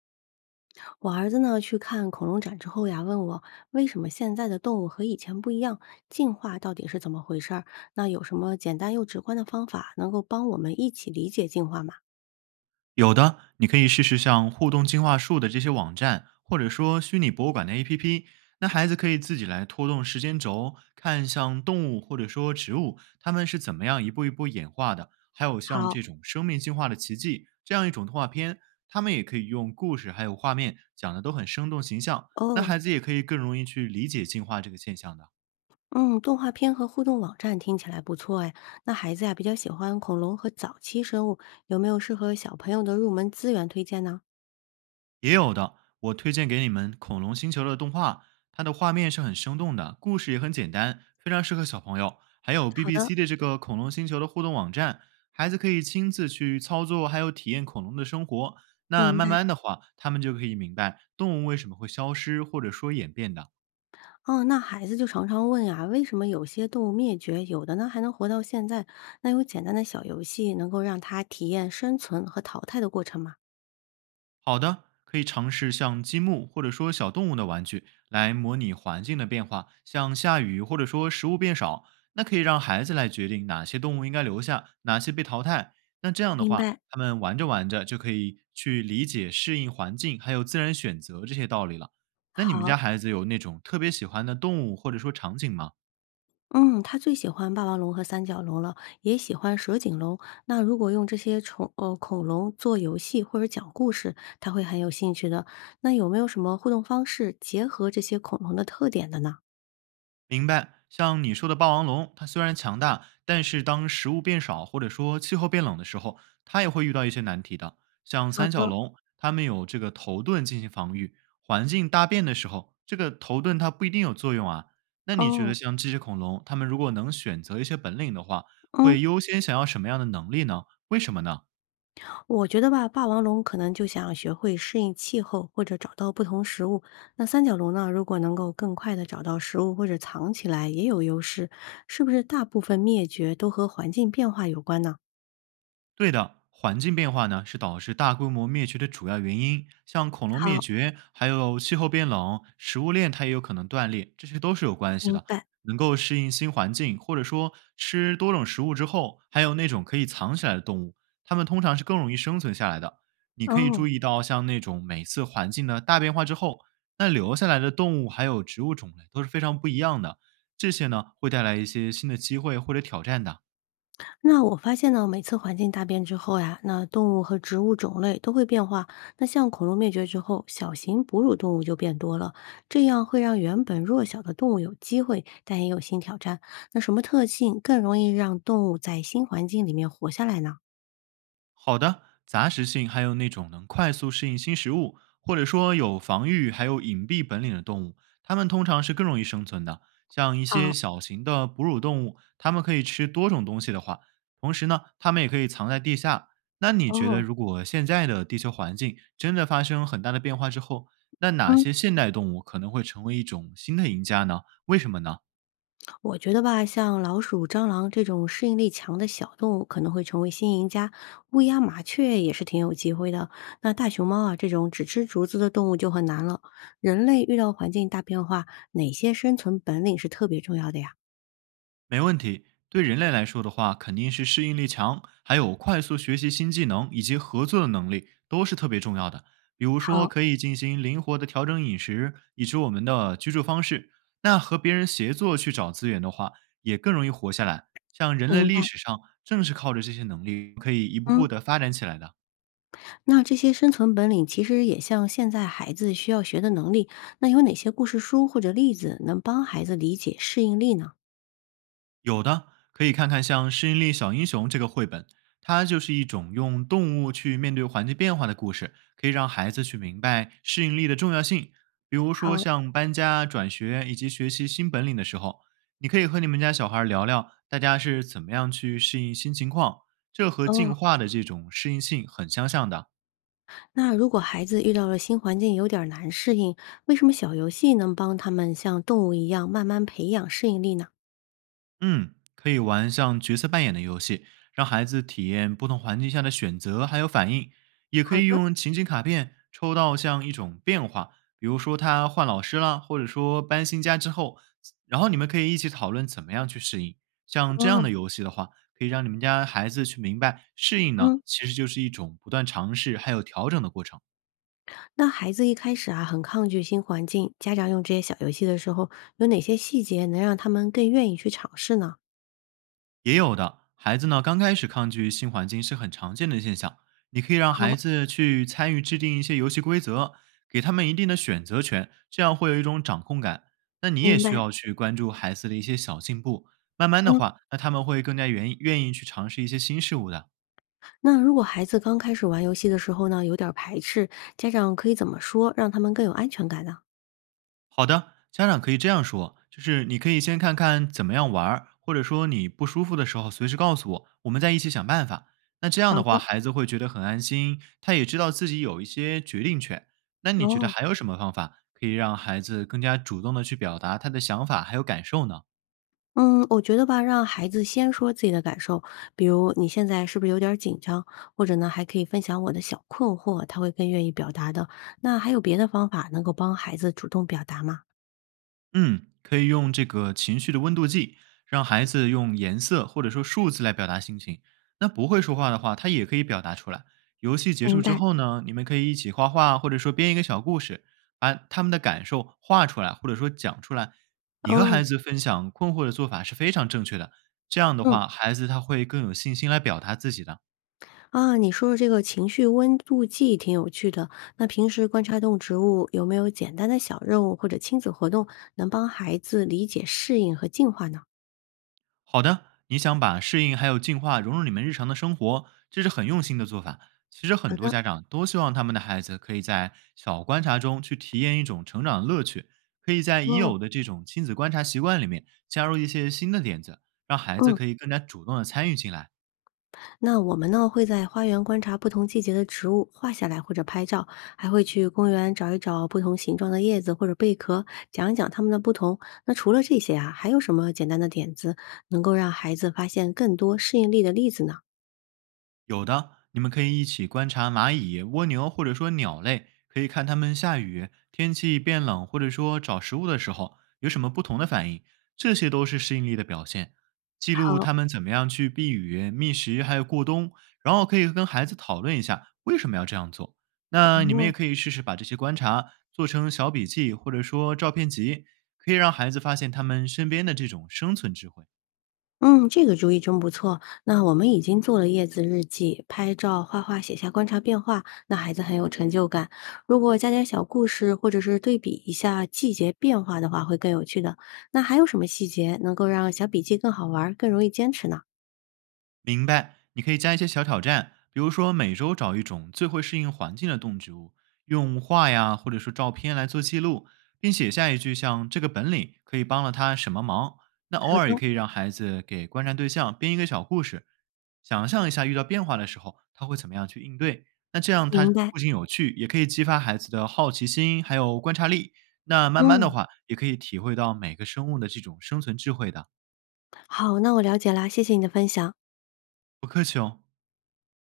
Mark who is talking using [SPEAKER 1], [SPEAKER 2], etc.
[SPEAKER 1] 我儿子呢去看恐龙展之后呀，问我为什么现在的动物和以前不一样，进化到底是怎么回事儿？那有什么简单又直观的方法能够帮我们一起理解进化吗？
[SPEAKER 2] 有的，你可以试试像互动进化树的这些网站，或者说虚拟博物馆的 APP。那孩子可以自己来拖动时间轴，看像动物或者说植物，它们是怎么样一步一步演化的，还有像
[SPEAKER 1] 好。
[SPEAKER 2] 这种生命进化的奇迹这样一种动画片，他们也可以用故事还有画面讲的都很生动形象，那
[SPEAKER 1] 哦。
[SPEAKER 2] 孩子也可以更容易去理解进化这个现象的。
[SPEAKER 1] 嗯，动画片和互动网站听起来不错哎。那孩子呀比较喜欢恐龙和早期生物，有没有适合小朋友的入门资源推荐呢？
[SPEAKER 2] 也有的，我推荐给你们《恐龙星球》的动画，它的画面是很生动的，故事也很简单，非常适合小朋友。还有
[SPEAKER 1] 好的。
[SPEAKER 2] BBC 的这个《恐龙星球》的互动网站，孩子可以亲自去操作，还有体验恐龙的生活。那
[SPEAKER 1] 明
[SPEAKER 2] 慢
[SPEAKER 1] 白。
[SPEAKER 2] 慢的话，他们就可以明白动物为什么会消失或者说演变的。
[SPEAKER 1] 哦，那孩子就常常问呀，为什么有些动物灭绝，有的呢还能活到现在？那有简单的小游戏能够让他体验生存和淘汰的过程吗？
[SPEAKER 2] 好的，可以尝试像积木或者说小动物的玩具来模拟环境的变化，像下雨或者说食物变少，那可以让孩子来决定哪些动物应该留下，哪些被淘汰。那这样的
[SPEAKER 1] 明
[SPEAKER 2] 话，
[SPEAKER 1] 白。
[SPEAKER 2] 他们玩着玩着就可以去理解适应环境还有自然选择这些道理了。那你们家
[SPEAKER 1] 好。
[SPEAKER 2] 孩子有那种特别喜欢的动物或者说场景吗？
[SPEAKER 1] 嗯，他最喜欢霸王龙和三角龙了，也喜欢蛇颈龙。那如果用这些恐龙做游戏或者讲故事，他会很有兴趣的。那有没有什么互动方式结合这些恐龙的特点的呢？
[SPEAKER 2] 明白，像你说的霸王龙，它虽然强大，但是当食物变少或者说气候变冷的时候，它也会遇到一些难题的。像
[SPEAKER 1] 好
[SPEAKER 2] 三角
[SPEAKER 1] 的。
[SPEAKER 2] 龙，它们有这个头盾进行防御，环境大变的时候，这个头盾它不一定有作用啊。那你觉得
[SPEAKER 1] 哦。
[SPEAKER 2] 像这些恐龙，它们如果能选择一些本领的话，
[SPEAKER 1] 嗯。
[SPEAKER 2] 会优先想要什么样的能力呢？为什么呢？
[SPEAKER 1] 我觉得吧，霸王龙可能就想学会适应气候或者找到不同食物。那三角龙呢，如果能够更快的找到食物或者藏起来，也有优势。是不是大部分灭绝都和环境变化有关呢？
[SPEAKER 2] 对的，环境变化呢是导致大规模灭绝的主要原因，像恐龙灭
[SPEAKER 1] 好。
[SPEAKER 2] 绝，还有气候变冷，食物链它也有可能断裂，这些都是有关系
[SPEAKER 1] 明
[SPEAKER 2] 的。
[SPEAKER 1] 白。
[SPEAKER 2] 能够适应新环境，或者说吃多种食物之后，还有那种可以藏起来的动物，它们通常是更容易生存下来的。你可以注
[SPEAKER 1] 哦，
[SPEAKER 2] 意到，像那种每次环境的大变化之后，那留下来的动物还有植物种类都是非常不一样的。这些呢，会带来一些新的机会或者挑战的。
[SPEAKER 1] 那我发现呢，每次环境大变之后呀，那动物和植物种类都会变化。那像恐龙灭绝之后，小型哺乳动物就变多了，这样会让原本弱小的动物有机会，但也有新挑战。那什么特性更容易让动物在新环境里面活下来呢？
[SPEAKER 2] 好的，杂食性还有那种能快速适应新食物，或者说有防御还有隐蔽本领的动物，它们通常是更容易生存的。像一些
[SPEAKER 1] 好。
[SPEAKER 2] 小型的哺乳动物，它们可以吃多种东西的话，同时呢，它们也可以藏在地下。那你觉得，
[SPEAKER 1] 哦。
[SPEAKER 2] 如果现在的地球环境真的发生很大的变化之后，那哪
[SPEAKER 1] 嗯。
[SPEAKER 2] 些现代动物可能会成为一种新的赢家呢？为什么呢？
[SPEAKER 1] 我觉得吧，像老鼠、蟑螂这种适应力强的小动物可能会成为新赢家，乌鸦、麻雀也是挺有机会的。那大熊猫啊，这种只吃竹子的动物就很难了。人类遇到环境大变化，哪些生存本领是特别重要的呀？
[SPEAKER 2] 没问题。对人类来说的话，肯定是适应力强，还有快速学习新技能以及合作的能力都是特别重要的。比如说，
[SPEAKER 1] 好。
[SPEAKER 2] 可以进行灵活的调整饮食，以及我们的居住方式。那和别人协作去找资源的话，也更容易活下来。像人类
[SPEAKER 1] 明
[SPEAKER 2] 历
[SPEAKER 1] 白。
[SPEAKER 2] 史上，正是靠着这些能力，可以一步步
[SPEAKER 1] 嗯，
[SPEAKER 2] 的发展起来的。
[SPEAKER 1] 那这些生存本领其实也像现在孩子需要学的能力。那有哪些故事书或者例子能帮孩子理解适应力呢？
[SPEAKER 2] 有的可以看看像《适应力小英雄》这个绘本，它就是一种用动物去面对环境变化的故事，可以让孩子去明白适应力的重要性。比如说
[SPEAKER 1] 好。
[SPEAKER 2] 像搬家、转学以及学习新本领的时候，你可以和你们家小孩聊聊，大家是怎么样去适应新情况，这和进
[SPEAKER 1] 哦，
[SPEAKER 2] 化的这种适应性很相像的。
[SPEAKER 1] 那如果孩子遇到了新环境有点儿难适应，为什么小游戏能帮他们像动物一样慢慢培养适应力呢？
[SPEAKER 2] 嗯，可以玩像角色扮演的游戏，让孩子体验不同环境下的选择还有反应。也可
[SPEAKER 1] 好
[SPEAKER 2] 以
[SPEAKER 1] 的。
[SPEAKER 2] 用情景卡片抽到像一种变化，比如说他换老师啦，或者说搬新家之后，然后你们可以一起讨论怎么样去适应。像这样
[SPEAKER 1] 哦。
[SPEAKER 2] 的游戏的话，可以让你们家孩子去明白，适应呢
[SPEAKER 1] 嗯，
[SPEAKER 2] 其实就是一种不断尝试还有调整的过程。
[SPEAKER 1] 那孩子一开始啊很抗拒新环境，家长用这些小游戏的时候，有哪些细节能让他们更愿意去尝试呢？
[SPEAKER 2] 也有的孩子呢，刚开始抗拒新环境是很常见的现象。你可以让孩
[SPEAKER 1] 好。
[SPEAKER 2] 子去参与制定一些游戏规则，给他们一定的选择权，这样会有一种掌控感。那你也
[SPEAKER 1] 明
[SPEAKER 2] 需
[SPEAKER 1] 白。
[SPEAKER 2] 要去关注孩子的一些小进步，慢慢的
[SPEAKER 1] 嗯，
[SPEAKER 2] 话，那他们会更加愿意去尝试一些新事物的。
[SPEAKER 1] 那如果孩子刚开始玩游戏的时候呢，有点儿排斥，家长可以怎么说，让他们更有安全感呢？
[SPEAKER 2] 好的，家长可以这样说，就是你可以先看看怎么样玩儿，或者说你不舒服的时候随时告诉我，我们再一起想办法。那这样
[SPEAKER 1] 好
[SPEAKER 2] 的话，
[SPEAKER 1] 的。
[SPEAKER 2] 孩子会觉得很安心，他也知道自己有一些决定权。那你觉得
[SPEAKER 1] 哦。
[SPEAKER 2] 还有什么方法可以让孩子更加主动的去表达他的想法还有感受呢？
[SPEAKER 1] 嗯，我觉得吧，让孩子先说自己的感受，比如你现在是不是有点儿紧张，或者呢，还可以分享我的小困惑，他会更愿意表达的。那还有别的方法能够帮孩子主动表达吗？
[SPEAKER 2] 嗯，可以用这个情绪的温度计，让孩子用颜色或者说数字来表达心情。那不会说话的话，他也可以表达出来。游戏结
[SPEAKER 1] 明
[SPEAKER 2] 束之
[SPEAKER 1] 白。
[SPEAKER 2] 后呢，你们可以一起画画，或者说编一个小故事，把他们的感受画出来，或者说讲出来。你和
[SPEAKER 1] 哦。
[SPEAKER 2] 孩子分享困惑的做法是非常正确的，这样的
[SPEAKER 1] 嗯
[SPEAKER 2] 话，孩子他会更有信心来表达自己的。
[SPEAKER 1] 啊，你说的这个情绪温度计挺有趣的。那平时观察动植物有没有简单的小任务或者亲子活动，能帮孩子理解、适应和进化呢？
[SPEAKER 2] 好的，你想把适应还有进化融入你们日常的生活，这是很用心的做法。其实
[SPEAKER 1] 好
[SPEAKER 2] 很多
[SPEAKER 1] 的。
[SPEAKER 2] 家长都希望他们的孩子可以在小观察中去体验一种成长的乐趣，可以在已
[SPEAKER 1] 哦。
[SPEAKER 2] 有的这种亲子观察习惯里面加入一些新的点子，让孩子
[SPEAKER 1] 嗯。
[SPEAKER 2] 可以更加主动的参与进来。
[SPEAKER 1] 那我们呢，会在花园观察不同季节的植物，画下来或者拍照，还会去公园找一找不同形状的叶子或者贝壳，讲一讲它们的不同。那除了这些啊，还有什么简单的点子能够让孩子发现更多适应力的例子呢？
[SPEAKER 2] 有的，你们可以一起观察蚂蚁、蜗牛或者说鸟类，可以看它们下雨、天气变冷或者说找食物的时候有什么不同的反应，这些都是适应力的表现。记录
[SPEAKER 1] 好。
[SPEAKER 2] 它们怎么样去避雨、觅食，还有过冬，然后可以跟孩子讨论一下为什么要这样做。那你们也
[SPEAKER 1] 哦。
[SPEAKER 2] 可以试试把这些观察做成小笔记或者说照片集，可以让孩子发现他们身边的这种生存智慧。
[SPEAKER 1] 嗯，这个主意真不错。那我们已经做了叶子日记，拍照、画画、写下观察变化，那孩子很有成就感。如果加点小故事，或者是对比一下季节变化的话，会更有趣的。那还有什么细节能够让小笔记更好玩儿，更容易坚持呢？
[SPEAKER 2] 明白，你可以加一些小挑战，比如说每周找一种最会适应环境的动植物，用画呀或者说照片来做记录，并写下一句像这个本领可以帮了他什么忙。那偶尔也可以让孩子给观察对象编一个小故事，想象一下遇到变化的时候他会怎么样去应对。那这样他
[SPEAKER 1] 明白。
[SPEAKER 2] 不仅有趣，也可以激发孩子的好奇心还有观察力。那慢慢的
[SPEAKER 1] 嗯，
[SPEAKER 2] 话，也可以体会到每个生物的这种生存智慧的。
[SPEAKER 1] 好，那我了解啦，谢谢你的分享。
[SPEAKER 2] 不客气哦。